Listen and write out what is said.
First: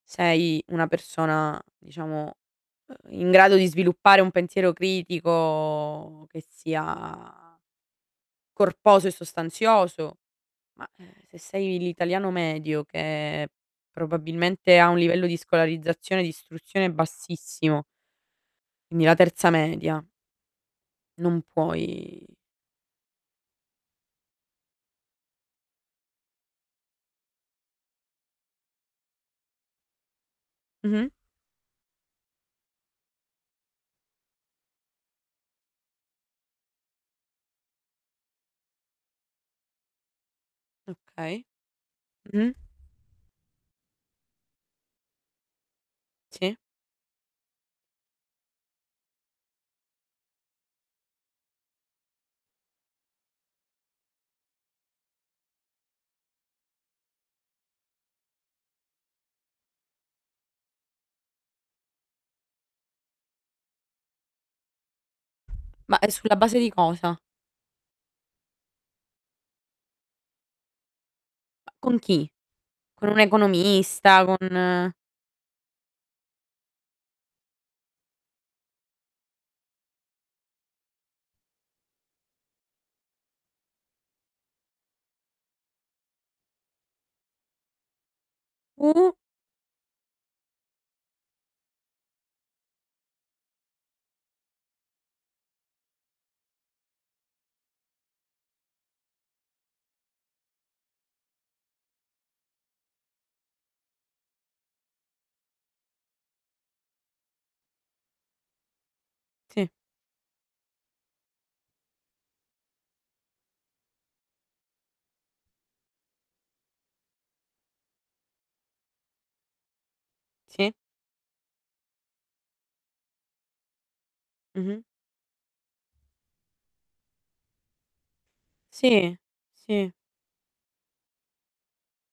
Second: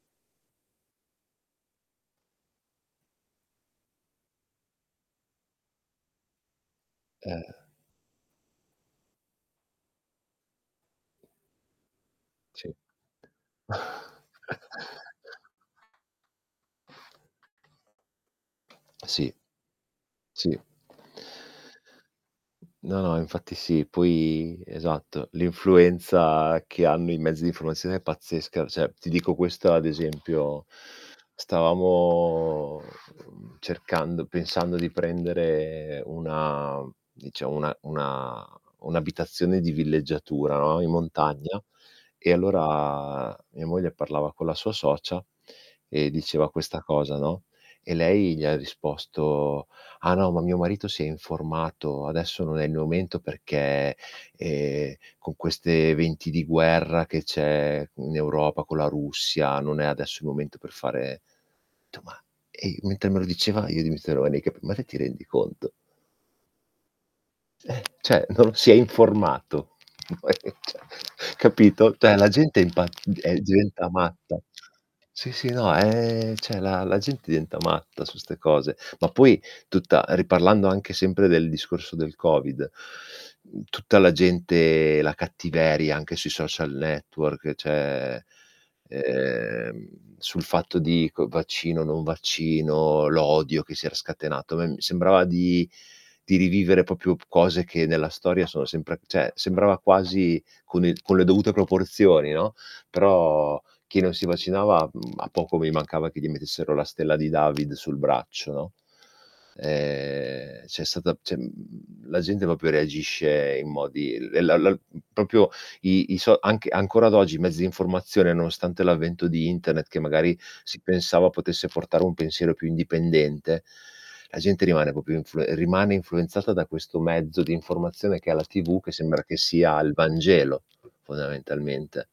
Sei una persona, diciamo, uhm, in grado di sviluppare un pensiero critico che Eh. sia corposo e sostanzioso, ma, ehm, se sei l'italiano Sì. medio che probabilmente ha un livello di scolarizzazione e di istruzione bassissimo quindi la Sì. 3º media Sì. non puoi No, no, infatti sì, poi esatto. L'influenza che hanno i mezzi di formazione è pazzesca, cioè ti dico questo ad esempio Mh-mh. stavamo, mhmm, cercando pensando di prendere una dicia 1 1 1 abitazione di villeggiatura, no, in Okay. montagna, e Mh-mh. allora mia moglie parlava con la sua socia e diceva Sì. questa cosa, no. E lei gli ha risposto: "Ah no, ma mio marito si è informato, adesso non è il momento perché, ehm, con queste venti di guerra, che c'è in Europa, con la Russia, non è adesso il momento per fare". Ho detto:" Ma", e mentre me lo diceva, io di mister [unintelligible] ma te ti rendi conto? Ma è sulla base di cosa? Eh. Cioè non si è informato, cioè capito? Con Cioè la chi? gente è impa Con un è diventa economista, con matta. Sì, sì, no, ehm, cioè la gente diventa matta su ste cose. Ma poi tutta riparlando anche sempre del discorso del covid, tutta la gente la cattiveria anche sui social network, cioè Uh! ehm sul fatto di c vaccino, non vaccino, l'odio che si era scatenato. A me sembrava di di rivivere proprio cose, che nella storia sono sempre cioè sembrava quasi, con il con le dovute proporzioni, no. Però chi non si vaccinava, a poco mi mancava che gli mettessero la stella di David sul braccio, no. Sì. Ehm, c'è stata, cioè la gente proprio reagisce in modi la la mhmm, proprio i i so anche ancora ad oggi i mezzi di informazione, nonostante l'avvento di internet che magari Sì. si pensava potesse portare un pensiero più indipendente, la gente Mh-mh. rimane proprio influe rimane influenzata da questo mezzo di informazione che la TV, che Sì, sembra che sia sì. al Vangelo, fondamentalmente.